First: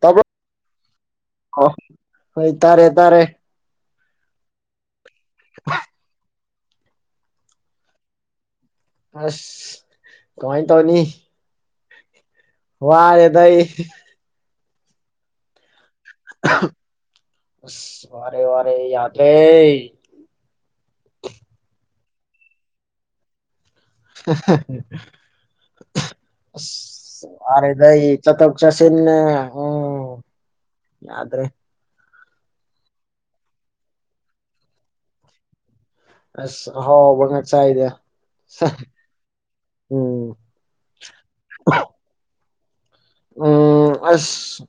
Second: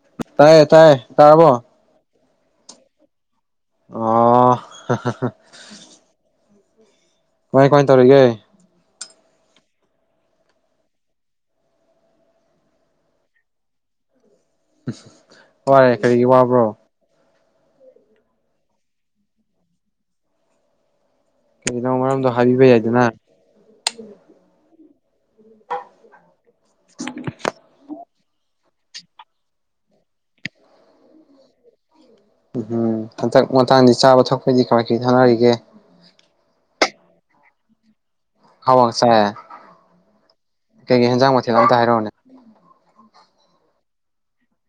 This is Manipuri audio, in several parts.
ꯇꯥꯕ꯭ꯔꯣ ꯇꯥꯏꯌꯦ ꯇꯥꯏꯌꯦ ꯇꯥꯔꯕꯣ ꯑꯣ ꯍꯣꯏ ꯇꯥꯔꯦ ꯇꯔꯦ ꯑꯣ ꯑ ꯃꯣꯏ ꯀꯣꯏ ꯇꯧꯔꯤꯒꯦ ꯑꯁ ꯀꯣꯏ ꯇꯧꯅꯤ ꯋꯥꯔꯦ ꯇꯏ ꯍꯔꯦ ꯀꯔꯤꯒꯤ ꯋꯥꯕ꯭ꯔꯣ ꯑꯁ ꯋꯥꯔꯦ ꯋꯥꯔꯦ ꯌꯥꯗ ꯀꯩꯅ‌ꯣ ꯃꯔꯝꯗꯣ ꯍꯥꯏꯕꯤꯕ ꯌꯥꯏꯗꯅ [unintelligible] [unintelligible] ꯋꯥꯔ‌ꯦꯗ ꯑꯩ ꯆꯠꯊꯣꯛ ꯆꯠꯁꯤꯟꯅ‌ꯦ [unintelligible] ꯌꯥꯗ꯭ꯔꯦ ꯎꯝ ꯍꯟꯗꯛ ꯃꯇꯥꯡꯗꯤ ꯆꯥꯕ ꯊꯛꯄꯩꯗꯤ ꯀꯃꯥꯏ ꯀꯔꯤ ꯊꯣꯡꯅꯔꯤꯒꯦ ꯑꯁ ꯑꯍꯥꯎꯕ ꯉꯥꯛ ꯆꯥꯏꯗ ꯍꯧꯋꯥꯡꯁꯦ ꯎꯝ ꯀꯩꯀꯩ ꯏꯟꯖꯥꯡ ꯃꯊꯦꯜꯅ‌ꯣ ꯑꯝꯇ ꯍꯥꯏꯔꯛꯎꯅꯦ ꯎꯝ ꯑꯁ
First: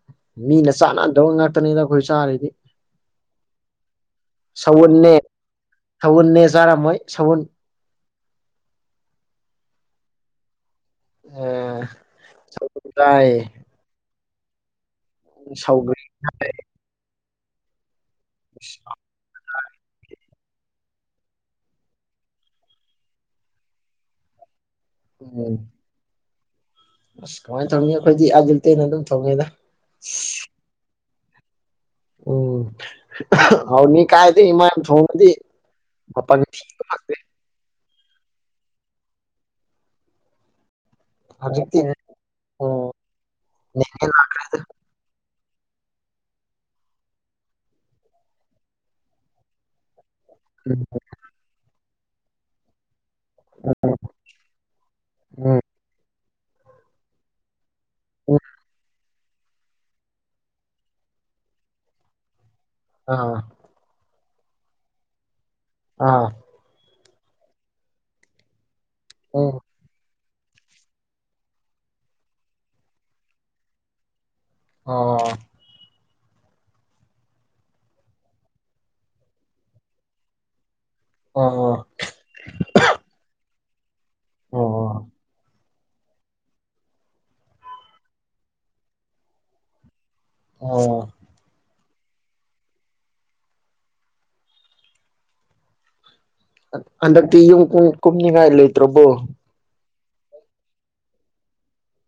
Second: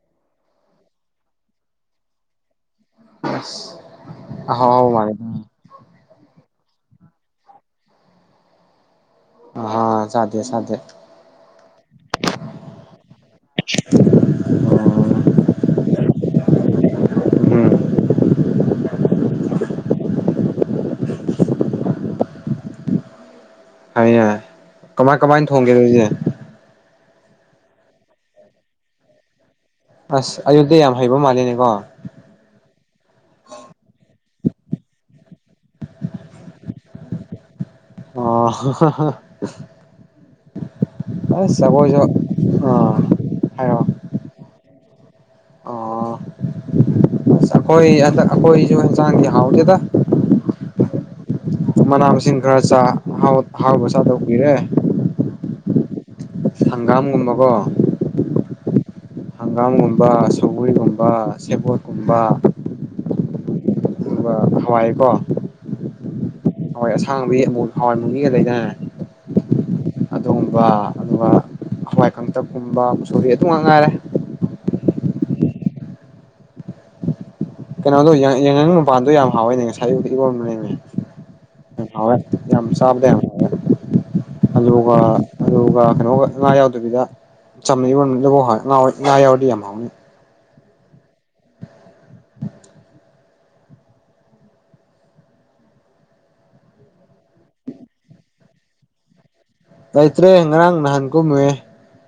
ꯃꯤꯅ ꯆꯥꯅꯗꯕ ꯉꯥꯛꯇꯅꯤꯗ ꯑꯩꯈꯣꯏ ꯆꯥꯔꯤꯗꯤ ꯑꯁ ꯑꯍꯥꯎꯕ ꯃ ꯁꯥꯎꯟꯅꯦ ꯆꯥꯔꯝꯃ‌ꯣꯏ ꯁꯥꯎꯟ ꯍꯥ ꯆꯥꯗ‌ꯦ ꯆꯥ‌ꯗ‌ꯦ ꯑ ꯆ ꯇꯑ [unintelligible] ꯁꯥꯎꯒ [unintelligible] ꯎꯝ [unintelligible] ꯑꯩꯅ ꯀꯃꯥꯏ ꯀꯃꯥꯏꯅ ꯎꯝ ꯊꯣꯡꯒꯦ ꯅꯪꯁꯦ ꯑꯁ ꯀꯃꯥꯏꯅ ꯇꯧꯅꯤ ꯑꯩꯈꯣꯏꯗꯤ ꯑꯜꯂꯤꯇ‌ꯦꯅ ꯑꯗꯨꯝ ꯊ‌ꯣꯡꯉꯤꯗ ꯑꯁ ꯑꯌꯣꯗꯤ ꯌꯥꯝ ꯍꯩꯕ ꯃꯥꯜꯅꯤꯅꯦꯀꯣ ꯑ ꯏꯃꯥ ꯊꯣꯡꯉꯗꯤ ꯃꯄꯟ ꯊꯤꯕ ꯉꯥꯛꯇꯅ‌ꯦ ꯑ ꯑ ꯍꯧꯖꯤꯛꯇꯤ ꯑꯩꯈ‌ꯣꯏꯖꯨ ꯑꯥ ꯎꯝ ꯍꯥꯏꯔꯛꯑꯣ ꯑꯣ ꯑꯩꯈꯣꯏ ꯑ ꯑꯩꯈꯣꯏꯁꯨ ꯏꯟꯆꯥꯡ ꯍꯥꯎꯇ‌ꯦꯗ ꯃꯅꯥ ꯃꯁꯤꯡ ꯈꯔ ꯆꯥ ꯥꯑꯍꯥꯎꯕ ꯑꯍꯥꯎꯕ ꯆꯥꯗꯕ ꯀꯨꯏꯔꯦ ꯎꯝ ꯍꯪꯒꯥꯝꯒꯨꯝꯕꯀꯣ ꯑꯣ ꯍꯪꯒꯥꯝꯒꯨꯝꯕ ꯁꯧꯒ꯭ꯔꯤꯒꯨꯝꯕ ꯁꯦꯕꯣꯠꯀꯨꯝꯕ ꯑꯥ ꯑꯗꯨꯒ ꯍꯋꯥꯏꯀꯣ ꯑꯥ ꯍꯋꯥꯏ ꯑꯁꯥꯡꯕꯤ ꯑꯃꯨ ꯍꯋꯥꯏꯃꯨꯕꯤꯒ ꯂꯩꯗꯥꯏꯅꯦ ꯎꯝ ꯑꯗꯨꯒꯨꯝꯕ ꯑꯗꯨꯒ ꯍꯋꯥꯏ ꯀꯥꯡꯇꯛꯀꯨꯝꯕ ꯃꯨꯁꯣꯔꯤ ꯑꯗꯨ ꯉꯥꯛ ꯉꯥꯏꯔꯦ ꯑꯣ ꯀꯩꯅꯣꯗꯣ ꯌꯥꯏ ꯌꯥꯏꯉꯪ ꯃꯄꯥꯟꯗꯣ ꯌꯥꯝ ꯍꯥꯎꯋꯦꯅꯦ ꯉꯁꯥꯏ ꯑꯌꯨꯛꯇ ꯏꯔꯣꯟꯕꯅꯤꯅꯦ ꯑꯣ ꯎꯝ ꯍꯥꯎꯋꯦ ꯌꯥꯝ ꯆꯥꯕꯗ ꯌꯥꯝ ꯍꯥꯎꯋꯦ ꯑꯂꯨꯒ ꯑꯣ ꯑꯗꯨ ꯄ ꯀꯩꯅꯣꯒ ꯉꯥ ꯌꯥꯎꯗꯕꯤꯗ ꯆꯝꯅ ꯏꯔꯣꯜꯂꯐꯧ ꯍꯥꯎꯋꯦ ꯉꯥꯍꯣꯏ ꯉꯥ ꯌꯥꯎꯔꯗꯤ ꯌꯥꯝ ꯍꯥꯎꯅꯤ ꯑꯣ- ꯍꯟꯗꯛꯇꯤ ꯌꯨꯝ ꯀꯨꯝ ꯀꯨꯝꯅꯤꯡꯉꯥꯏ ꯂꯩꯇ꯭ꯔꯕꯣ ꯂꯩꯇ꯭ꯔꯦ ꯉꯔꯥꯡ ꯅꯍꯥꯟ ꯀꯨꯝꯃꯨꯏꯌꯦ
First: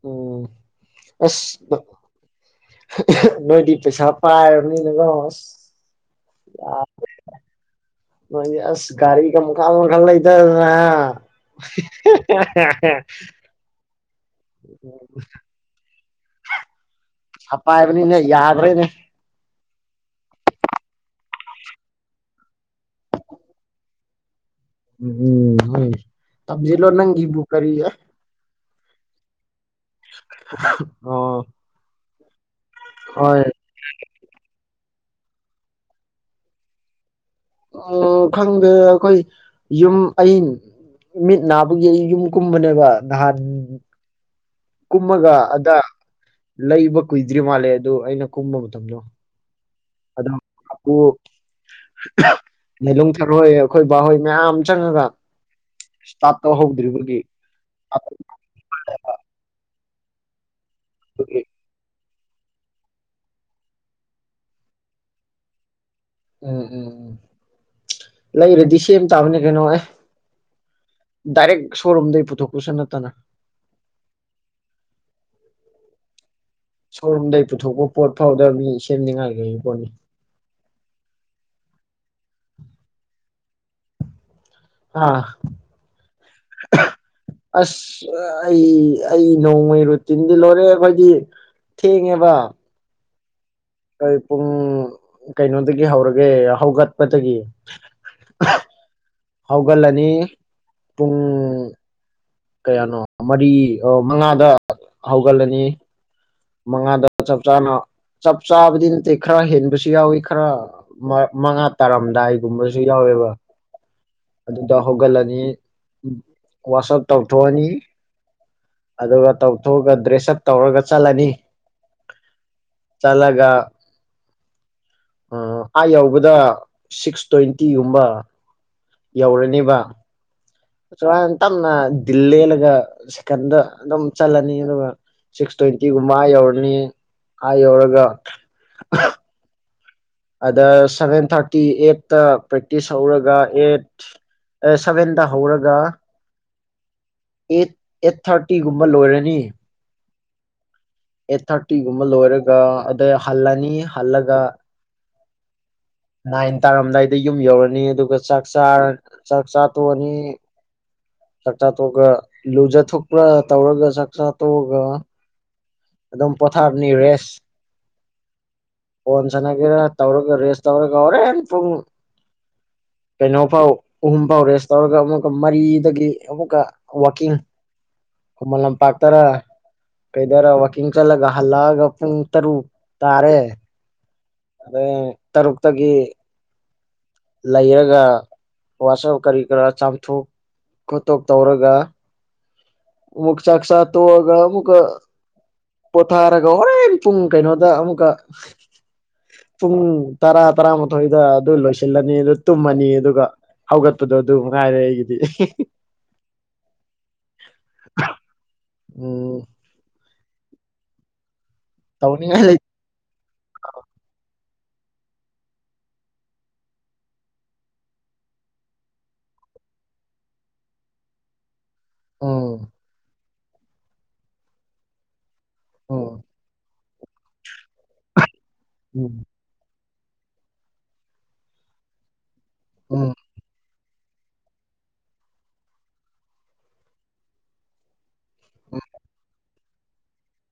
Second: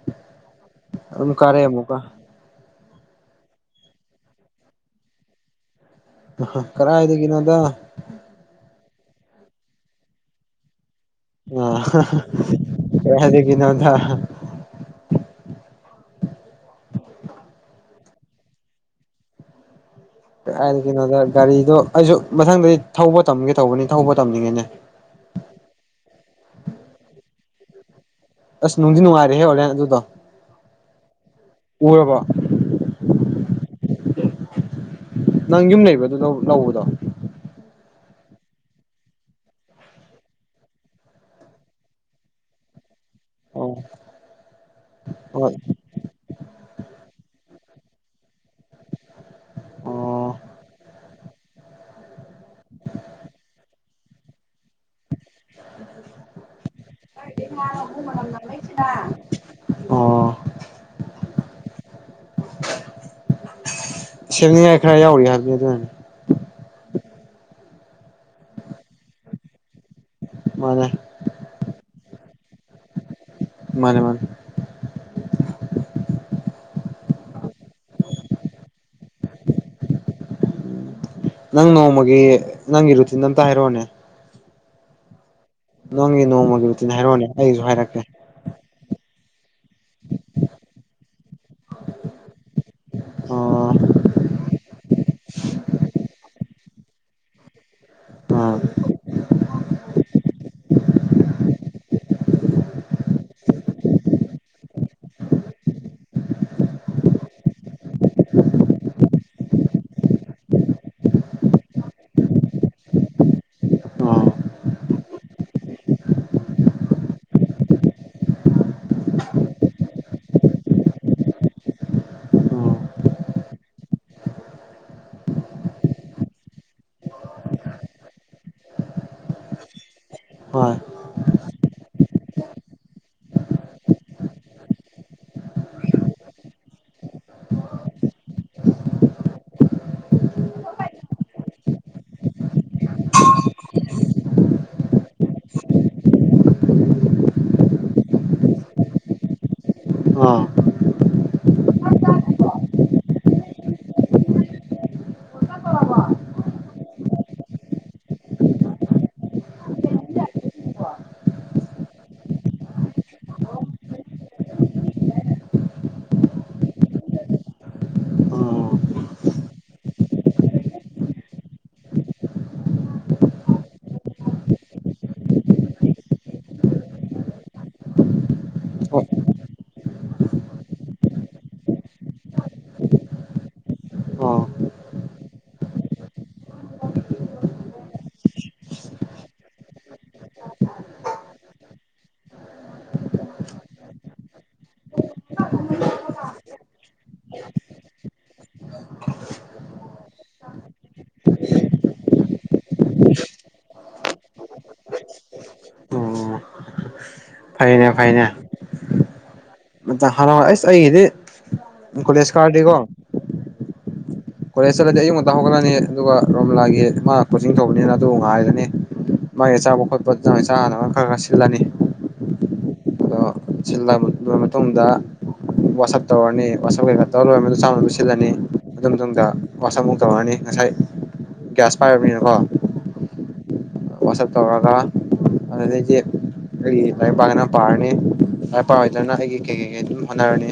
ꯎꯝ ꯑꯗꯨꯝ ꯀꯥꯔꯛꯑꯦ ꯑꯃꯨꯀ ꯍ ꯑꯍꯤꯛ ꯅꯣꯏꯗꯤ ꯄꯩꯁꯥ ꯄꯥꯏꯔꯕꯅꯤꯅ ꯀꯣ ꯑꯁ ꯑ ꯍꯥ ꯀꯔꯥꯏꯗꯒꯤꯅꯣꯗ ꯅꯣꯏꯗꯤ ꯑꯁ ꯒꯥꯔꯤꯒ ꯃꯈꯥꯜ ꯃꯈꯜ ꯂꯩꯗꯗꯅ ꯍꯥ ꯑ ꯍꯥ ꯍꯥ ꯍ ꯀꯔꯥꯏꯗꯒꯤꯅꯣꯗ ꯂꯧꯁꯤꯟꯕ ꯉꯝꯗꯕ ꯄꯩꯁꯥ ꯄꯥꯏꯕꯅꯤꯅ ꯌꯥꯗ꯭ꯔꯦꯅꯦ ꯀꯔꯥꯏꯗꯒꯤꯅꯣꯗ ꯒꯥꯔꯤꯗꯣ ꯑꯩꯖꯨ ꯃꯊꯪꯗꯩ ꯊꯧꯕ ꯇꯝꯒꯦ ꯇꯧꯕꯅꯤ ꯊꯧꯕ ꯇꯝꯅꯤꯡꯉꯤꯅꯦ ꯎꯝ ꯍꯣꯏꯅꯦ ꯇꯝꯖꯤꯜꯂꯣ ꯅꯪꯒꯤꯕꯨ ꯀꯔꯤ ꯑꯦ ꯑꯁ ꯅꯨꯡꯗꯤ ꯅꯨꯡꯉꯥꯏꯔꯦꯍꯦ ꯑꯣꯂꯦꯟ ꯍꯍ ꯁꯍꯨꯛ ꯑꯣ ꯑꯣ ꯑꯣ ꯎꯔꯕꯣ ꯍꯣꯏ ꯅꯪ ꯌꯨꯝ ꯂꯩꯕ꯭ꯔꯥ ꯑꯗꯨ ꯂꯧ ꯂꯧꯕꯗꯣ ꯎꯝ ꯈꯪꯗꯦꯗ ꯑꯩꯈꯣꯏ ꯌꯨꯝ ꯑꯩ ꯃꯤꯠ ꯅꯥꯕꯒꯤ ꯑꯩ ꯌꯨꯝ ꯀꯨꯝꯕꯅꯦꯕ ꯅꯍꯥꯟ ꯎꯝ ꯑꯣ ꯀꯨꯝꯃꯒ ꯍꯣꯏ ꯑꯗ ꯂꯩꯕ ꯀꯨꯏꯗ꯭ꯔꯤ ꯃꯥꯜꯂꯦ- ꯑꯗꯨ ꯑꯩꯅ ꯀꯨꯝꯕ ꯃꯇꯝꯗꯣ ꯑꯣ ꯀꯩꯅꯣ ꯑꯗꯨ ꯍ ꯑꯍꯨ ꯂꯤꯂꯣꯡ ꯊꯔꯣꯏ ꯑꯩꯈꯣꯏ ꯕꯥꯍꯣꯏ ꯃꯌꯥꯝ ꯆꯪꯉꯒ ꯁ꯭ꯇꯥꯠ ꯇꯣ ꯍꯧꯗ꯭ꯔꯤꯕꯒꯤ ꯑꯣ [inaudible] ꯁꯦꯝꯅꯤꯉꯥꯏ ꯈꯔ ꯌꯥꯎꯔꯤ ꯍꯥꯏꯕꯅꯤ ꯑꯗꯨꯅꯤ ꯎꯝ ꯎꯝ ꯎꯝ ꯂꯩꯔꯗꯤ ꯁꯦꯝ ꯇꯥꯕꯅꯦ ꯀꯩꯅꯣ ꯑꯦ ꯃꯥꯅꯦ ꯗꯏꯔꯦꯛ ꯁꯣꯔꯨꯝꯗ ꯄꯨꯊꯣꯛ ꯄꯨꯁꯅ ꯇꯅ ꯃꯥꯅꯦ ꯃꯥꯅꯦ ꯁꯣꯔꯨꯝꯗꯒꯤꯩ ꯄꯨꯊꯣꯛꯄ ꯄꯣꯠ ꯐꯥꯎꯗꯕꯅꯤ ꯁꯦꯝꯅꯤꯡꯉꯥꯏꯈꯩꯒꯤ ꯄꯣꯠꯅꯤ ꯍꯥꯏꯦꯔꯣꯅꯦ ꯑꯥ ꯅꯪꯒꯤ ꯅꯣꯡꯃꯒꯤ ꯃꯇꯨꯡꯇꯤꯟꯅꯦ ꯍꯥꯏꯔꯣꯅꯦ ꯑꯩꯁꯨ ꯍꯥꯏꯔꯛꯀꯦ ꯑꯁ ꯑꯩ ꯑꯩ ꯅꯣꯡꯃꯩ ꯔꯨꯇꯤꯟꯗꯤ ꯂꯣꯏꯔꯦ ꯑꯩꯈꯣꯏꯗꯤ ꯊꯦꯕꯕꯥ ꯑꯣ ꯑꯩ ꯄꯨꯡ ꯀꯩꯅꯣꯗꯒꯤ ꯍꯧꯔꯒꯦ ꯍꯧꯒꯠꯄꯗꯒꯤ ꯑꯥ ꯍꯧꯒꯠꯂꯅꯤ ꯄꯨꯡ ꯀꯌꯥꯅꯣ ꯃꯔꯤ ꯃꯉꯥꯗ ꯍꯧꯒꯠꯂꯅꯤ ꯃꯉꯥꯗ ꯆꯞ ꯆꯥꯅ ꯆꯞ ꯆꯥꯕꯗꯤ ꯅꯠꯇꯦ ꯈꯔ ꯍꯦꯟꯕꯁꯨ ꯌꯥꯎꯋꯤ ꯈꯔ ꯃꯉꯥ ꯇꯥꯔꯝꯗꯥꯏꯒꯨꯝꯕꯁꯨ ꯌꯥꯎꯋꯦꯕ ꯑꯥ ꯑꯗꯨꯗ ꯍꯧꯒꯠꯂꯅꯤ ꯋꯥꯁꯑꯞ ꯇꯧꯊꯣꯛꯑꯅꯤ ꯑꯗꯨꯒ ꯇꯧꯊꯣꯛꯑꯒ ꯗ꯭ꯔꯦꯁꯑꯞ ꯇꯧꯔꯒ ꯆꯠꯂꯅꯤ ꯆꯠꯂꯒ ꯑꯥ ꯌꯧꯕꯗ ꯁꯤꯛꯁ ꯇ꯭ꯋꯦꯟꯇꯤꯒꯨꯝꯕ ꯌꯧꯔꯅꯦꯕ ꯑꯥ ꯍꯣꯏ ꯅ ꯇꯞꯅ ꯗꯤꯜ ꯂꯦꯜꯂꯒ ꯁꯦꯀꯟꯗ ꯑꯗꯨꯝ ꯆꯠꯂꯅꯤ ꯑꯗꯨꯒ ꯁꯤꯛꯁ ꯇ꯭ꯋꯦꯟꯇꯤꯒꯨꯝꯕ ꯌꯧꯔꯅꯤ ꯑ ꯌꯧꯔꯒ ꯑꯗ ꯁꯚꯦꯟ ꯊꯥꯔꯇꯤ ꯑꯦꯠꯇ ꯄ꯭ꯔꯦꯛꯇꯤꯁ ꯍꯧꯔꯒ ꯑꯦꯠ ꯁꯚꯦꯟꯗ ꯍꯧꯔꯒ ꯑꯦꯠ ꯑꯦꯠ ꯊꯥꯔꯇꯤꯒꯨꯝꯕ ꯂꯣꯏꯔꯅꯤ ꯑꯥ ꯑꯦꯠ ꯊꯥꯔꯇꯤꯒꯨꯝꯕ ꯂꯣꯏꯔꯒ ꯑꯗꯩ ꯍꯜꯂꯅꯤ ꯍꯜꯂꯒ ꯅꯥꯏꯟ ꯇꯥꯔꯝꯗꯥꯏꯗ ꯌꯨꯝ ꯌꯧꯔꯅꯤ ꯑꯗꯨꯒ ꯆꯥꯛ ꯆꯔ ꯆꯥꯛ ꯆꯥꯊꯣꯛꯑꯅꯤ ꯆꯥꯛꯆꯥꯥ ꯇꯣꯛꯑꯒ ꯂꯨꯖꯊꯣꯛꯄ꯭ꯔ ꯇꯧꯔꯒ ꯆꯥꯛꯆꯥ ꯇꯣꯛꯑꯒ ꯑꯗꯨꯝ ꯄꯊꯥꯔꯅꯤ ꯔꯦꯁ ꯑꯥ ꯍꯣꯟ ꯁꯥꯟꯅꯒꯦꯔꯥ ꯇꯧꯔꯒ ꯔꯦꯁ ꯇꯧꯔꯒ ꯍꯣꯔꯦꯟ ꯄꯨꯡ ꯀꯩꯅꯣ ꯐꯥꯎ ꯑꯍꯨꯝ ꯐꯥꯎ ꯔꯦꯁ ꯇꯧꯔꯒ ꯑꯃꯨꯛꯀ ꯃꯔꯤꯗꯒꯤ ꯑꯃꯨꯛꯀ ꯋꯀꯤꯡ ꯈꯨꯃꯟ ꯑꯣ ꯂꯝꯄꯥꯛꯇꯔ ꯀꯩꯗꯔ ꯋꯥꯛꯀꯤꯡ ꯆꯠꯂꯒ ꯍꯜꯂꯛꯑꯒ ꯄꯨꯡ ꯇꯔꯨꯛ ꯇꯥꯔꯦ ꯑꯣ ꯑꯗꯩ ꯇꯔꯨꯛꯇꯒꯤ ꯂꯩꯔꯒ ꯋꯥꯆꯞ ꯀꯔꯤ ꯀꯔꯥ ꯆꯥꯝꯊꯣꯛ ꯈꯣꯠꯇꯣꯛ ꯇꯧꯔꯒ ꯑꯃꯨꯛ ꯆꯥꯛ ꯆꯥ ꯇꯣꯛꯑꯒ ꯑꯃꯨꯛꯀ ꯄꯣꯊꯥꯔꯒ ꯍꯣꯔꯦꯟ ꯄꯨꯡ ꯀꯩꯅꯣꯗ ꯑꯃꯨꯛꯀ ꯄꯨꯡ ꯇꯔꯥ ꯇꯔꯥꯃꯥꯊꯣꯏꯗ ꯑꯗꯨ ꯂꯣꯏꯁꯤꯜꯂꯅꯤ ꯑꯗꯨ ꯇꯨꯝꯃꯅꯤ ꯑꯗꯨꯒ ꯍꯧꯒꯠꯄꯗꯣ ꯑꯗꯨ ꯉꯥꯏꯔꯦ ꯑꯩꯒꯤꯗꯤ ꯑꯣ ꯐꯩꯅꯦ ꯐꯅꯦ ꯑꯣ ꯅ ꯍꯥꯟꯂꯋꯥ ꯑꯩꯁ ꯑꯩꯒꯤꯗꯤ ꯀꯣꯂꯦꯖ ꯇꯧꯅꯤꯡꯉꯥꯏ ꯂꯩ ꯀꯥꯔꯗꯤꯀꯣ ꯀꯣꯂꯦꯖꯇꯠꯂꯗꯤ ꯑꯌꯨ ꯉꯛꯇ ꯍꯧꯒꯠꯂꯅꯤ ꯑꯗꯨꯒ ꯔꯣꯝꯂꯥꯒꯤ ꯃꯥ ꯄꯣꯠꯆꯤꯡ ꯊꯧꯕꯅꯤꯅ ꯑꯗꯨ ꯉꯥꯏꯔꯅꯤ ꯃꯥꯒꯤ ꯑꯆꯥꯕ ꯈꯣꯠꯄ ꯏꯆꯥ ꯍꯅꯕ ꯈꯔ ꯈꯔ ꯁꯤꯜꯂꯅꯤ ꯎꯝ ꯁꯤꯜꯂꯕ ꯃꯇꯨꯡꯗ ꯋꯥꯆꯞ ꯎꯝ ꯇꯧꯔꯅꯤ ꯋꯥꯆꯞ ꯀꯩꯀꯥ ꯇꯧꯔ ꯂꯣꯏꯔ ꯃꯗꯨ ꯆꯥꯝꯅꯕ ꯁꯤꯜꯂꯅꯤ ꯑꯗꯨ ꯎꯝ ꯃꯇꯨꯡꯗ ꯋꯥꯆꯞꯃꯨꯛ ꯇꯧꯔꯅꯤ ꯉꯁꯥꯏ ꯒ꯭ꯌꯥꯁ ꯄꯥꯏꯔꯕꯅꯤꯅꯀꯣ ꯑ ꯋꯥꯁ ꯇꯧꯔꯒꯅ ꯄꯥꯔꯅꯤ ꯍꯥꯏ ꯄꯥꯎ ꯂꯅ ꯍꯥꯏ ꯀ ꯀꯦ ꯑꯗꯨ ꯍꯅꯔꯅꯤ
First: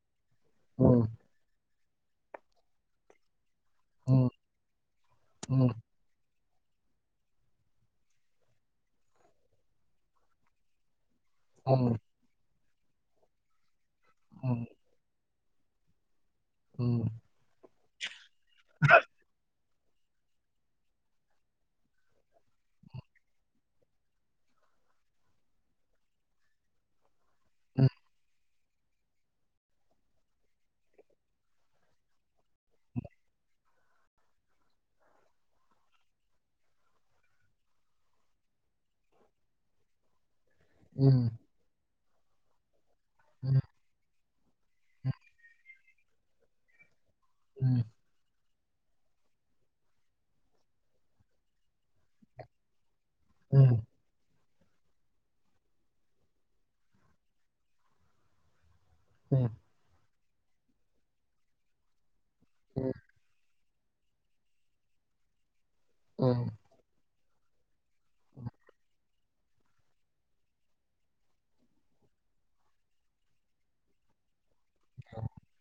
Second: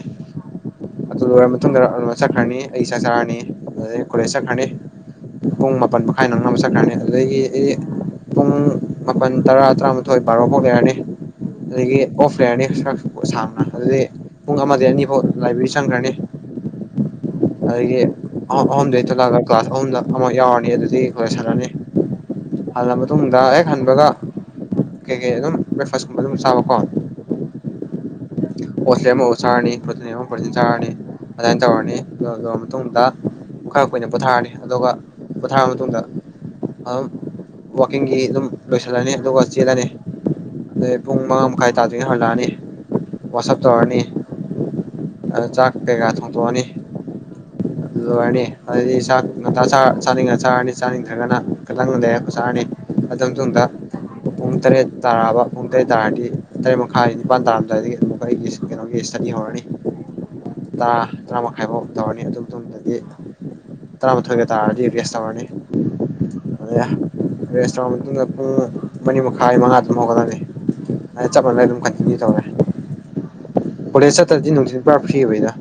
ꯎꯝ ꯑꯗꯨ ꯃꯇꯨꯡꯗ ꯆꯠꯈ꯭ꯔꯅꯤ ꯑꯩ ꯆꯛ ꯆꯥꯔꯅꯤ ꯑꯗꯨꯗꯩ ꯀꯣꯂꯦꯖ ꯎꯝ ꯎꯝ ꯆꯠꯈ꯭ꯔꯅꯤ ꯎꯝ ꯎꯝ ꯄꯨꯡ ꯃꯥꯄꯟ ꯃꯈꯥꯏ ꯆꯠꯈ꯭ꯔꯅꯤ ꯑꯗꯨꯗꯒꯤ ꯄꯨꯡ ꯃꯥꯄꯜ ꯇꯔꯥ ꯇꯔꯥꯃꯥꯊꯣꯏ ꯕꯥꯔꯣ ꯐꯥꯎ ꯂꯩꯔꯅꯤ ꯎꯝ ꯎꯝ ꯑꯗꯒꯤ ꯑꯣꯐ ꯂꯩꯔꯅꯤ [unintelligible] ꯄꯨꯡ ꯑꯃꯗꯒꯤ ꯑꯅꯤꯐꯥꯎ ꯂꯩꯕꯤꯔꯤ ꯆꯪꯒ꯭ꯔꯅꯤ ꯎꯝ [unintelligible] [unintelligible] ꯊꫭꯛꯂꯛꯑꯒ ꯀ꯭ꯂꯥꯁ ꯑꯍꯨꯝꯗ ꯑꯃꯛ ꯌꯥꯎꯔꯅꯤ ꯑꯗꯨꯗꯤ ꯈꯣꯏꯂꯦ ꯍꯜꯂꯛ ꯑꯅꯤ ꯇꯨꯡꯗ ꯍꯦꯛ ꯍꯟꯕꯒ ꯀꯩꯀꯩ ꯑꯗꯨꯝ ꯕ꯭ꯔꯦꯛꯐꯥꯁꯀꯨꯝꯕ ꯑꯗꯨꯝ ꯆꯥꯕꯀꯣ ꯎꯝ ꯍꯣꯁꯂꯦꯟ ꯑꯃꯐꯠ ꯁꯥꯔꯅꯤ ꯄ꯭ꯔꯣꯇꯤꯟ ꯑꯃ ꯄ꯭ꯔꯣꯇꯤꯟ ꯁꯥꯔꯅꯤ ꯑꯗꯨꯃꯥꯏꯅ ꯇꯧꯔꯅꯤ ꯑꯗꯨ ꯇꯧꯔ ꯃꯇꯨꯡꯗ ꯈꯔ ꯀꯨꯏꯅ ꯄꯣꯊꯥꯔꯅꯤ ꯑꯗꯨꯒ ꯄꯣꯊꯥꯔ ꯃꯇꯨꯡꯗ ꯑꯗꯨꯝ ꯋꯥꯛꯀꯤꯡꯒꯤ ꯑꯗꯨꯝ ꯂꯣꯏꯁꯤꯜꯂꯅꯤ ꯑꯗꯨꯒ ꯆꯦꯜꯂꯅꯤ ꯑꯗꯩ ꯄꯨꯡ ꯎꯝ ꯃꯥꯉ ꯃꯥꯈꯥꯏ ꯇ ꯍꯜꯂꯛ ꯑꯅꯤ ꯋꯥꯁꯞ ꯇꯧꯔꯅꯤ ꯑ ꯆꯥꯛ ꯀꯩꯀꯥ ꯊꯣꯡꯗꯣꯛꯑꯅꯤ ꯎꯝ ꯑꯗꯨ ꯂꯣꯏꯔꯅꯤ ꯑꯗꯨꯗꯤ ꯆꯥꯛ ꯉꯟꯇ ꯆꯥꯅꯤꯡꯉ ꯆꯥꯔꯅꯤ ꯆꯥꯅꯤꯡꯗ꯭ꯔꯒꯅ ꯈꯤꯇꯪ ꯂꯩꯔꯥ ꯆꯥꯔꯅꯤ ꯑꯗꯨ ꯃꯥꯇꯨꯡꯗ ꯄꯨꯡ ꯇꯔꯦꯠ ꯇꯥꯔꯛꯑꯕ ꯄꯨꯡ ꯇꯔꯦꯠ ꯇꯥꯔꯗꯤ ꯇꯔꯦꯠ ꯃꯈꯥꯏ ꯅꯤꯄꯥꯟ ꯇꯥꯔꯝꯗꯥꯏꯗꯒꯤ ꯑꯃꯨꯛ ꯑꯩꯒꯤ ꯀꯩꯅꫭꯒꯤ ꯏꯁꯇꯗꯤ ꯎꯝ ꯍꯧꯔꯅꯤ ꯇꯔꯥ ꯇꯔꯥ ꯃꯈꯥꯏꯐꯥꯎ ꯇꯧꯔꯅꯤ ꯑꯗꯨꯝ ꯗꯗꯤ ꯇꯔꯥ ꯃꯥꯊꫭꯏꯒ ꯇꯔꯗꯤ ꯔꯦꯁ ꯇꯧꯔꯅꯤ ꯎꯝ [inaudible] ꯔꯦꯁꯇꯨꯔꯦꯟ ꯃꯇꯨꯡꯗ ꯄꯨꯡ ꯃꯔꯤ ꯃꯈꯥꯏ ꯃꯉꯥ ꯑꯗꯨꯝ ꯍꯧꯒꯠꯂꯅꯤ ꯑꯗꯨ ꯆꯞ ꯃꯥꯟꯅ ꯑꯗꯨꯝ ꯀꯟꯇꯤꯅ꯭ꯌꯨ ꯇꯧꯔꯦ ꯀꯣꯂꯦꯖ ꯆꯠꯇ꯭ꯔꯗꯤ ꯅꯨꯡꯊꯤꯟ ꯄꯨꯔꯥ ꯐ꯭ꯤꯕ ꯑꫭꯏꯊ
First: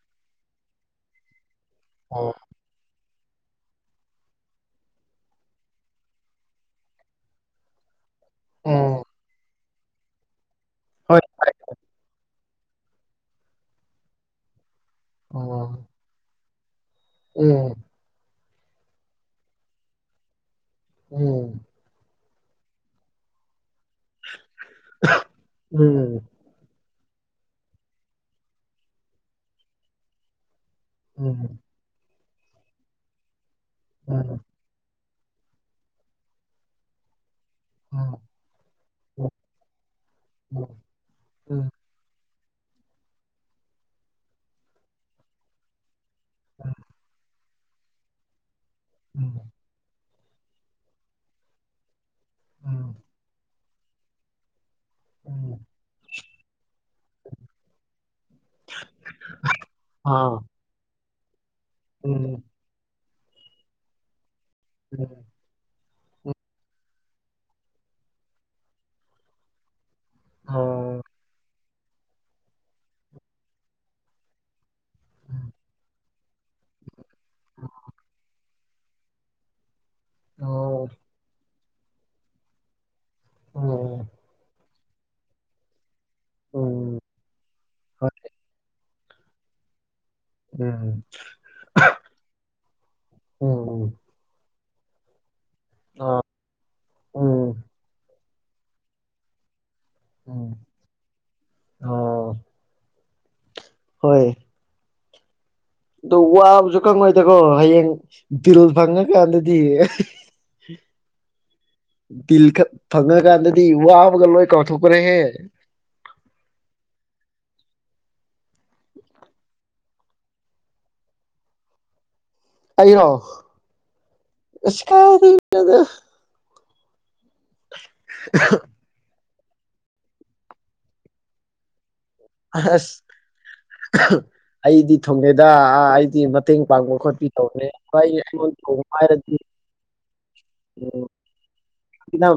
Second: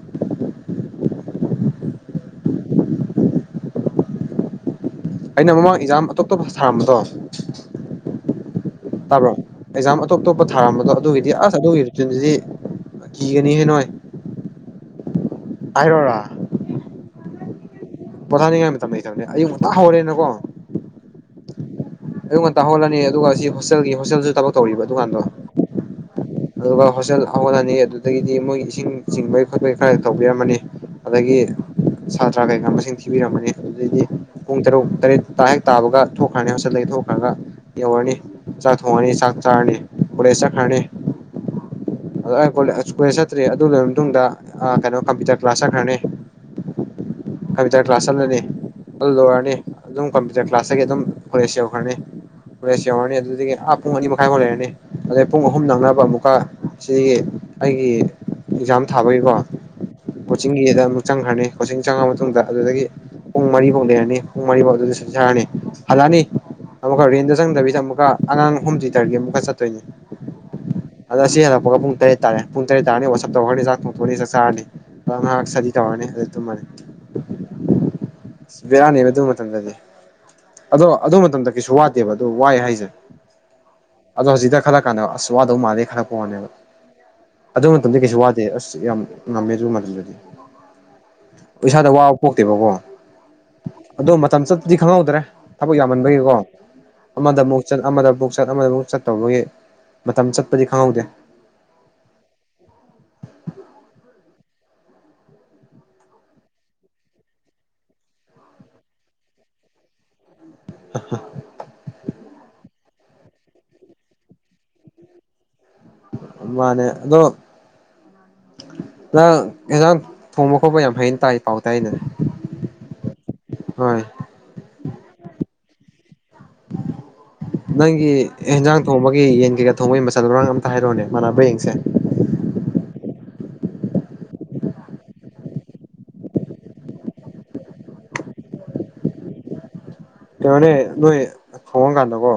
ꯎꯝ ꯑꯩꯅ ꯃꯃꯥꯡ ꯑꯦꯛꯖꯥꯝ ꯑꯇꯣꯞꯇꯣꯞꯄ ꯊꯔꯝꯕꯗꫭ ꯎꯝ ꯇꯥꯕ꯭ꯔꫭ ꯑꯦꯖꯥꯝ ꯑꯇꫭꯞ ꯑꯇꫭꯞ ꯄ ꯊꯥꯔꯝꯕꯗꯣ ꯍꯣꯏ ꯑꯗꯨꯒꯤꯗꯤ ꯑꯁ ꯑꯗꯨꯒꯤ ꯔꯨꯇꯤꯟꯗꯨꯗꯤ ꯀꯤꯒꯅꯤꯌꯦ ꯅꯣꯏ ꯎꯝ ꯍꯥꯏꯔꯣꯔ ꯎꯝ ꯄꯣꯊꯥꯅꯤꯡꯉꯥꯏ ꯃꯇꯝꯇꯅꯤ ꯑꯌꯨꯛ ꯉꯛꯇꯇꯥ ꯍꯧꯔꯦꯅꯀꯣ ꯑꯣꯝ ꯑꯗꯨꯨꯝ ꯇꯥꯍꯣꯜꯂꯅꯤ ꯑꯗꯨꯒ ꯁꯤ ꯍꯣꯁꯇꯦꯜꯒꯤ ꯍꯣꯇꯦꯜꯁꯨ ꯇꯧꯔꯤꯕ ꯗꯨꯀꯥꯟꯗꯣ ꯎꯝ ꯑꯗꯨꯒ ꯍꯣꯁꯇꯦꯜ ꯑꯍꯜ ꯑꯅꯤ ꯑꯗꯨꯗꯒꯤꯗꯤ ꯃꯣꯏ ꯏꯁꯤꯡ ꯆꯤꯡꯕꯩ ꯈꯣꯠꯄꯩ ꯈꯔ ꯇꯧꯕꯤꯔꯝꯃꯅꯤ ꯎꯝ ꯎꯝ ꯑꯗꯒꯤ ꯁꯥꯇ꯭ꯔ ꯀꯩꯀꯥ ꯃꯁꯤꯡ ꯊꯤꯕꯤꯔꯝꯃꯅꯤ ꯑꯗꯨꯩꯗꯤ ꯎꯝ ꯄꯨꯡ ꯇꯔꯨꯛ ꯇꯔꯦꯠ ꯇꯥ ꯍꯦꯛ ꯇꯥꯕꯒ ꯊꯣꯛꯈ꯭ꯔꯅꯤ ꯍꯧꯖꯤꯁꯜꯂꯛꯏ ꯊꯣꯛꯈ꯭ꯔꯒ ꯌ ꯋꯥꯅꯤ ꯎꯝ ꯆꯊ ꯍꯅꯤ ꯆ ꯆꯥꯅꯦ ꯄꯨꯔꯦꯁ ꯈꯥꯅꯦ ꯎꯝ ꯑꯗꯣ ꯑꯩ ꯀꯣꯂꯦꯖ ꯆꯠꯇ꯭꯭ꯔꯔꯤ ꯑꯗꯨ ꯂꯣꯏꯔꯕ ꯃꯇꯨꯡꯗ ꯀꯩꯅꯣ ꯀꯝꯄ꯭ꯌꯨꯇꯔ ꯀ꯭ꯂꯥꯁ ꯆꯠꯈ꯭ꯔꯅꯤ ꯑꯝ ꯀꯕꯤ ꯇ ꯀ꯭ꯂ ꯂꯥꯁꯟꯗꯅꯤ ꯍꯜꯂ ꯋꯥꯅꯤ ꯑꯗꯨꯝ ꯀꯝꯄ꯭ꯌꯨꯇꯔ ꯀ꯭ꯂꯥꯁꯇꯒꯤ ꯑꯗꯨꯝ ꯀꯂꯦꯁ ꯌꯧꯈ꯭ꯔꯅꯤ ꯀꯂꯦꯁ ꯎꯝ ꯌꯧꯔꯅꯤ ꯑꯗꯨꯗꯒꯤ ꯑ ꯄꯨꯡ ꯑꯅꯤ ꯃꯈꯥꯏꯃꯨꯛ ꯂꯩꯔꯅꯤ ꯑꯗꯩ ꯄꯨꯡ ꯎꯝ ꯑꯍꯨꯝ ꯅꯪꯅꯕ ꯑꯃꯨꯛꯀ ꯁꯤꯒꯤ ꯑꯩꯒꯤ ꯑꯦꯛꯖꯥꯝ ꯊꯥꯕꯒꯤꯀꯣ ꯑꯥ ꯀꯣꯆꯤꯡꯒꯤꯗ ꯑꯃꯨ ꯆꯪꯈ꯭ꯔꯅꯤ ꯆꯪꯉ ꯃꯇꯨꯡꯗ ꯎꯝ ꯑꯗꯨꯗꯒꯤ ꯀꯨꯝꯃꯅ ꯄꯥꯎꯗꯦ ꯍꯥꯏꯅꯤ ꯃꯔꯤ ꯎꯝ ꯋꯥꯥꯎꯗꯖꯥꯅꯤ ꯍꯜꯂꯛꯑꯅꯤ ꯑꯃꯨꯛꯀ ꯔꯦꯟꯗ ꯆꯪꯗꯕꯤꯗ ꯑꯃꯨꯛꯀ ꯑꯉꯥꯡ ꯍꯨꯝꯗ꯭ꯗꯔꯒꯤ ꯑꯃꯨꯛꯀ ꯆꯠꯇꯣꯏꯅꯤ ꯑꯣ ꯑꯗ ꯁꯤꯔ ꯑꯃꯀ ꯄꯨꯡ ꯇꯔꯦꯠ ꯇꯥꯔꯦ ꯄꯨꯡ ꯇꯔꯦꯠ ꯇꯔꯅꯤ ꯋꯥꯁꯞ ꯇꯧꯔꯅꯤ ꯆꯥꯛꯣꯡꯊꯣꯛꯅꯤ ꯆꯥꯛ ꯆꯥꯔꯅꯤꯥꯏ ꯁꯗꯤ ꯇꯧꯔꯅꯤ ꯑꯗꯨ ꯇꯨꯝꯃꯅꯤ ꯕꯤꯔꯅꯤ ꯃ ꯑꯗꯨ ꯃꯇꯝ ꯃꯇꯝꯗꯗꯤ ꯑꯗꯣ ꯑꯣ ꯑꯗꯨꯗ ꯃ ꯃꯇꯝ ꯇ ꯀꯁꯨ ꯋꯥꯗꯦꯕ ꯑꯗꯨꯣ ꯋꯥꯑꯦ ꯍꯥꯏꯁꯦ ꯎꯝ ꯑꯗꯣ ꯍꯧꯖꯤꯗ ꯈꯂ ꯀꯣꯁꯋꯥꯗꯧ ꯃꯥꯦ ꯈꯔ ꯋꯥꯅꯦꯕ ꯎꯝ ꯑꯗꯨ ꯃꯇꯝꯗꯤ ꯍꯣꯏ ꯀꯩꯁꯨ ꯋꯥꯗꯦ ꯑꯁ ꯌꯥꯝ ꯅꯝꯃꯦꯖꯕꯨ ꯃꯥꯗꯤ ꯑꯗꯨꯗꯤ ꯎꯝ ꯄꯩꯁꯥꯗ ꯋꯥꯕ ꯄꯣꯛꯇꯦꯕꯀꯣ ꯎꯝ ꯑꯗꯣ ꯃꯇꯝ ꯆ ꯖꯤ ꯈꯉ ꯍꯧꯗ꯭ꯔꯦ ꯊꯕꯛ ꯌꯥꯝꯃꯟꯕꯒꯤꯀꯣ ꯑꯃꯗ ꯑꯃꯨꯛ ꯎꯝ ꯆꯠ ꯑꯃꯗ ꯑꯃꯨꯛ ꯆꯠ ꯆꯠ ꯑꯃꯗ ꯑꯃꯨꯛ ꯆꯠꯇꯧꯕꯒꯤ ꯃꯇꯝ ꯎꯝ ꯆꯠꯄꯗꯤ ꯈꯪꯍꯧꯗꯦ ꯑꯣ ꯍꯣꯏ ꯑꯗꯨ ꯋꯥꯕꯁꯨ ꯈꯪꯉꯣꯏꯗꯀꯣ ꯍꯌꯦꯡ ꯇꯤꯔꯨꯜ ꯐꯪꯉꯀꯥꯟꯗꯗꯤ ꯕꯤꯜ ꯈꯛ ꯐꯪꯉ ꯒꯥꯟꯗꯗꯤ ꯋꯥꯕꯒ ꯂ‌ꯣꯏ ꯀꯥꯎꯊ‌ꯣꯛꯄꯅ‌ꯦꯍ‌ꯦ ꯃꯥꯅꯦ ꯑꯗꯣ ꯅꯪ ꯑꯦꯟꯖꯥꯡ ꯊꯣꯡꯕ ꯈꯣꯠꯄ ꯌꯥꯝ ꯍꯩꯅ ꯇꯥꯏ ꯄꯥꯎ ꯇꯥꯏꯅ ꯑꯩꯔ‌ꯣ ꯑꯁ ꯀꯥꯏꯗꯩꯅ‌ꯣꯗ ꯅꯪꯒꯤ ꯑꯦꯟꯖꯥꯡ ꯊꯣꯡꯕꯒꯤ ꯌꯦꯟ ꯀꯩꯀꯥ ꯊꯣꯡꯕꯩ ꯃꯆꯜ ꯃꯔꯥꯡ ꯑꯝꯇ ꯍꯥꯏꯔꯣꯅꯦ ꯃꯥꯟꯅꯕꯔ ꯌꯦꯡꯁꯦ ꯑꯁ ꯑꯩꯗꯤ ꯊꯣꯡꯗ‌ꯦꯗ ꯑꯩꯗꯤ ꯃꯇꯦꯡ ꯄꯥꯡꯕ ꯈꯣꯠꯄꯤ ꯇꯧꯕꯅꯦ ꯑꯩ ꯉ‌ꯣꯟꯗ ꯊꯣꯡꯉ‌ꯣ ꯍꯥꯏꯔꯗꯤ ꯀꯩꯅ‌ꯣꯅ‌ꯦ ꯎꯝ ꯅꯣꯏ ꯊ‌ꯣꯡꯉꯀꯥꯟꯗꯀꯣ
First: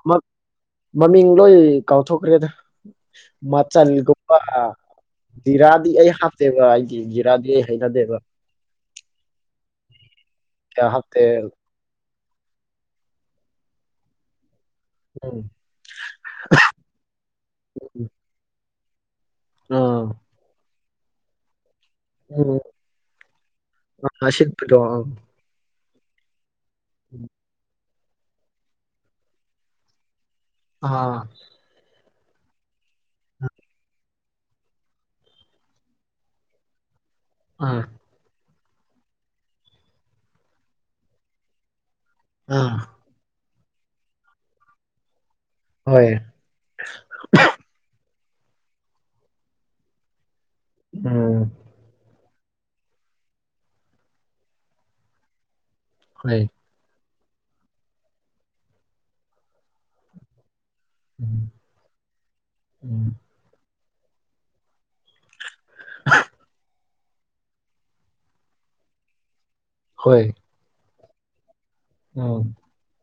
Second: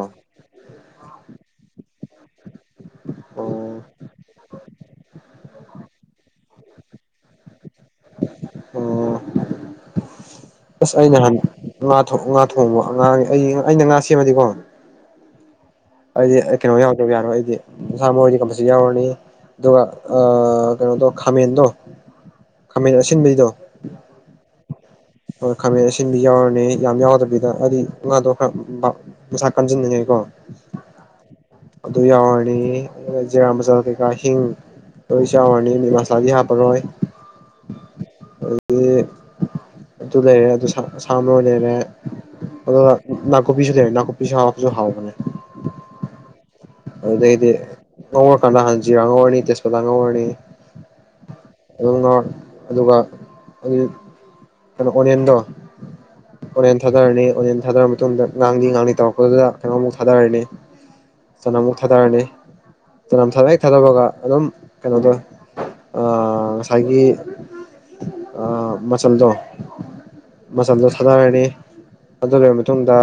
ꯃꯃꯤꯡ ꯂꯣꯏ ꯀꯥꯎꯊꯣꯛꯈ꯭ꯔꯦꯗ ꯑꯣ ꯃꯆꯜꯒꯨꯝꯕ ꯖꯤꯔꯥꯗꯤ ꯑꯩ ꯍꯥꯞꯇꯦꯕ ꯑꯩꯒꯤ ꯖꯤꯔꯥꯗꯤ ꯍꯩꯅꯗꯦꯕ ꯑꯣ ꯀꯌꯥ ꯑꯁ ꯑꯩ ꯍꯥꯞꯇꯦ ꯅꯍꯟ ꯉꯥ ꯊꯣꯡꯕ ꯑꯉꯥꯡ ꯑꯩ ꯑꯩꯅ ꯉꯥ ꯁꯦꯝꯃꯗꯤꯀꯣ ꯎꯝ ꯑꯩꯗꯤ ꯀꯩꯅꯣ ꯌꯥꯎꯗꯕ ꯌꯥꯔꯣꯏ ꯑꯩꯗꯤ ꯁꯥ ꯃꯔ‌ꯣꯏꯗꯤ ꯀꯝꯄꯜꯁꯔꯤ ꯌꯥꯎꯔꯅꯤ ꯎ ꯑꯗꯨꯒ ꯑꯥ ꯑ ꯀꯩꯅꯣꯗꯣ ꯈꯥꯃ‌ꯦꯟꯗꯣ ꯎꯝ ꯑꯁꯤꯠꯄꯗ‌ꯣ ꯍ‌ꯣꯏ ꯈꯥꯃꯦꯟ ꯑꯁꯤꯟꯕꯤ ꯌꯥꯎꯔꯅꯤ ꯌꯥꯝ ꯌꯥꯎꯗꯕꯤꯗ ꯍꯥꯏꯗꯤ ꯉꯥꯗꯣ ꯈꯔ ꯃꯁꯥ ꯀꯟꯁꯤꯟꯅꯤꯡꯉꯥꯏꯀꯣ ꯑꯥ ꯑꯗꯨꯨ ꯌꯥꯎꯔꯅꯤ ꯖꯤꯔꯥ ꯃꯆꯥꯁ‌ꯦ ꯉꯥꯍꯤꯡ ꯇꯣꯏ ꯆꯥꯎꯔꯅꯤ ꯅꯤꯃꯥꯁꯥꯗꯤ ꯍꯥꯞꯄꯔꯣꯏ ꯑꯥ ꯑꯗꯨꯗꯒꯤ ꯑꯗꯨ ꯂꯩꯔꯦ ꯑꯗꯨ ꯁꯥꯃꯔꯣꯏ ꯂꯩꯔꯦ ꯑꯥ ꯑꯗꯨꯒ ꯅꯥꯀꯨ ꯀꯣꯄꯤꯁꯨ ꯂꯩꯔꯦꯅꯥ ꯀꯣꯄꯤꯁꯨ ꯍꯥꯄꯖꯨ ꯍꯥꯎꯕꯅꯦ ꯍꯣꯏ ꯑꯗꯩꯗꯤ ꯉꯧꯔ ꯀꯥꯟꯗꯥ ꯍꯥꯟꯅ ꯖꯤꯔ ꯉꯧꯔꯅꯤ ꯇꯦꯁꯄꯇꯥ ꯉꯧꯔꯅꯤ ꯎꯝ ꯉꯧꯅ ꯑꯗꯨꯒ ꯎꯝ ꯀꯩꯅꯣ ꯑꯣꯅꯤꯌꯟꯗꯣ ꯍꯣꯏ ꯑꯣꯅꯤꯌꯟ ꯊꯥꯗꯔꯅꯤ ꯑꯣꯅꯤꯌꯟ ꯊꯥꯗꯔ ꯃꯇꯨꯡꯗ ꯉꯥꯡꯂꯤ ꯉꯥꯡꯂꯤ ꯇꯧꯔꯛꯄꯗꯨꯗ ꯀꯩꯅꯣꯃꯨꯛ ꯊꯥꯗꯔꯅꯤ ꯎꯝ ꯆꯅꯝꯃꯨꯛ ꯊꯥꯗꯔꯅꯤ ꯎꯝ ꯆꯅꯝ ꯊꯥ ꯍꯦꯛ ꯊꯕꯒ ꯑꯗꯨꯝ ꯀꯩꯅꯣꯗ ꯑ ꯉꯥꯁꯥ ꯉꯁꯥꯏꯒꯤ ꯑꯥ ꯃꯆꯜꯗꯣ ꯍꯣꯏ ꯃꯆꯜꯗꯣ ꯊꯥꯗꯔꯅꯤ ꯑꯗꯨ ꯎꯝ ꯂꯣꯏꯔꯕ ꯃꯇꯨꯡꯗ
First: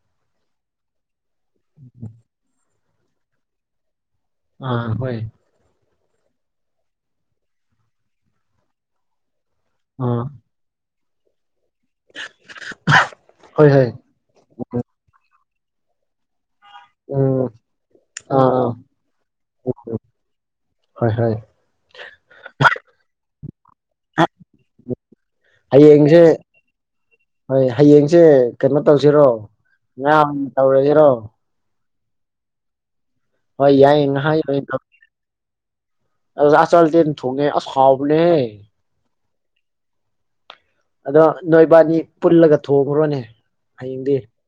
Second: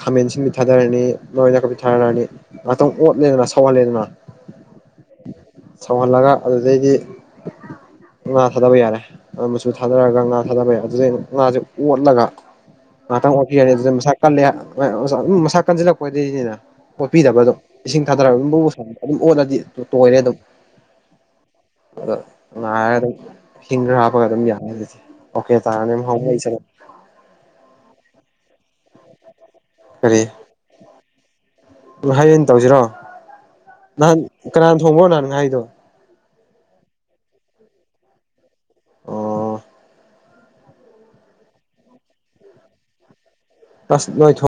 ꯈꯥꯃꯦꯟ ꯁꯤꯟꯕ ꯊꯥꯗꯔꯅꯤ ꯃꯔꯣꯏ ꯅꯥꯀꯨꯄꯤ ꯊꯥꯔꯅꯤ ꯉꯥꯛꯇꯪ ꯑꯣꯠꯂꯦꯗꯅ ꯁꯧꯍꯜꯂꯦꯗꯅ ꯑꯥ ꯍꯣꯏ ꯁꯧꯍꯜꯂꯒ ꯑꯗꯨꯗꯩꯗꯤ ꯉꯥ ꯊꯥꯗꯕ ꯌꯥꯔꯦ ꯃꯆꯨ ꯊꯥꯗꯔꯒ ꯑꯥ ꯉꯥ ꯊꯥꯗꯕꯩ ꯑꯗꯨꯗꯩ ꯉꯥꯖꯨ ꯑꯣꯠꯂꯒ ꯉꯥꯛꯇꯪ ꯍꯣꯏ ꯑꯣꯠꯄꯤꯔꯅꯤ ꯍꯣꯏ ꯑꯗꯨꯗ ꯃꯁꯥ ꯀꯜꯂꯦ ꯑꯥ ꯎꯝ ꯃꯁ ꯀꯟꯖꯤꯂ ꯑꯣꯏꯗꯤꯅꯦ ꯎꯝ ꯑꯣꯠꯄꯤꯗꯕ ꯗꯨꯝ ꯑꯥ ꯏꯁꯤꯡ ꯊꯥꯗꯔ ꯑꯗꯨ ꯕꯣ ꯕꯣ ꯑꯥ ꯁꯧꯍꯟ ꯑꯗꯨꯝ ꯑꯣꯠꯂꯗꯤ ꯇꯣꯏꯔꯦ ꯑꯗꯨꯝ ꯍꯣꯏ ꯍꯣꯏ ꯑ ꯉꯥꯏꯔꯒ ꯑꯗꯨꯝ ꯁꯤꯡ ꯈꯔ ꯍꯥꯞꯄꯒ ꯑꯗꯨꯝ ꯌꯥꯔꯅꯤ ꯑꯗꯨꯗꯤ ꯑꯣꯀꯦ ꯇꯥꯔꯅꯤ ꯃꯍꯥꯎ ꯍꯌꯦꯡꯁꯦ ꯃꯩ ꯆꯂ ꯍꯣꯏ ꯍꯌꯦꯡꯁꯦ ꯀꯩꯅꯣ ꯇꯧꯁꯤꯔꯣ ꯌꯥꯝ ꯇꯧꯔꯖꯤꯔꯣ ꯎꯝ ꯍꯌꯦꯡ ꯇꯧꯁꯤꯔꯣ ꯌꯥꯏ ꯅꯍꯥꯟ ꯉꯍꯥ ꯀꯅꯥꯅ ꯊꯣꯡꯕꯅꯣ ꯅꯍꯥꯟ ꯉꯥꯍꯩꯗꯣ ꯔꯥꯖꯆꯥꯜꯗꯦꯟ ꯊꯣꯡꯉꯦ ꯑꯁ ꯍꯥꯎꯕꯅꯦ ꯑꯣ ꯑꯗꯣ ꯅꯣꯏꯕꯥꯅꯤ ꯄꯨꯜꯂꯒ ꯊꯣꯡꯉꯨꯔꯣꯅꯦ ꯇꯁ ꯅꯣꯏ ꯊꯣꯡ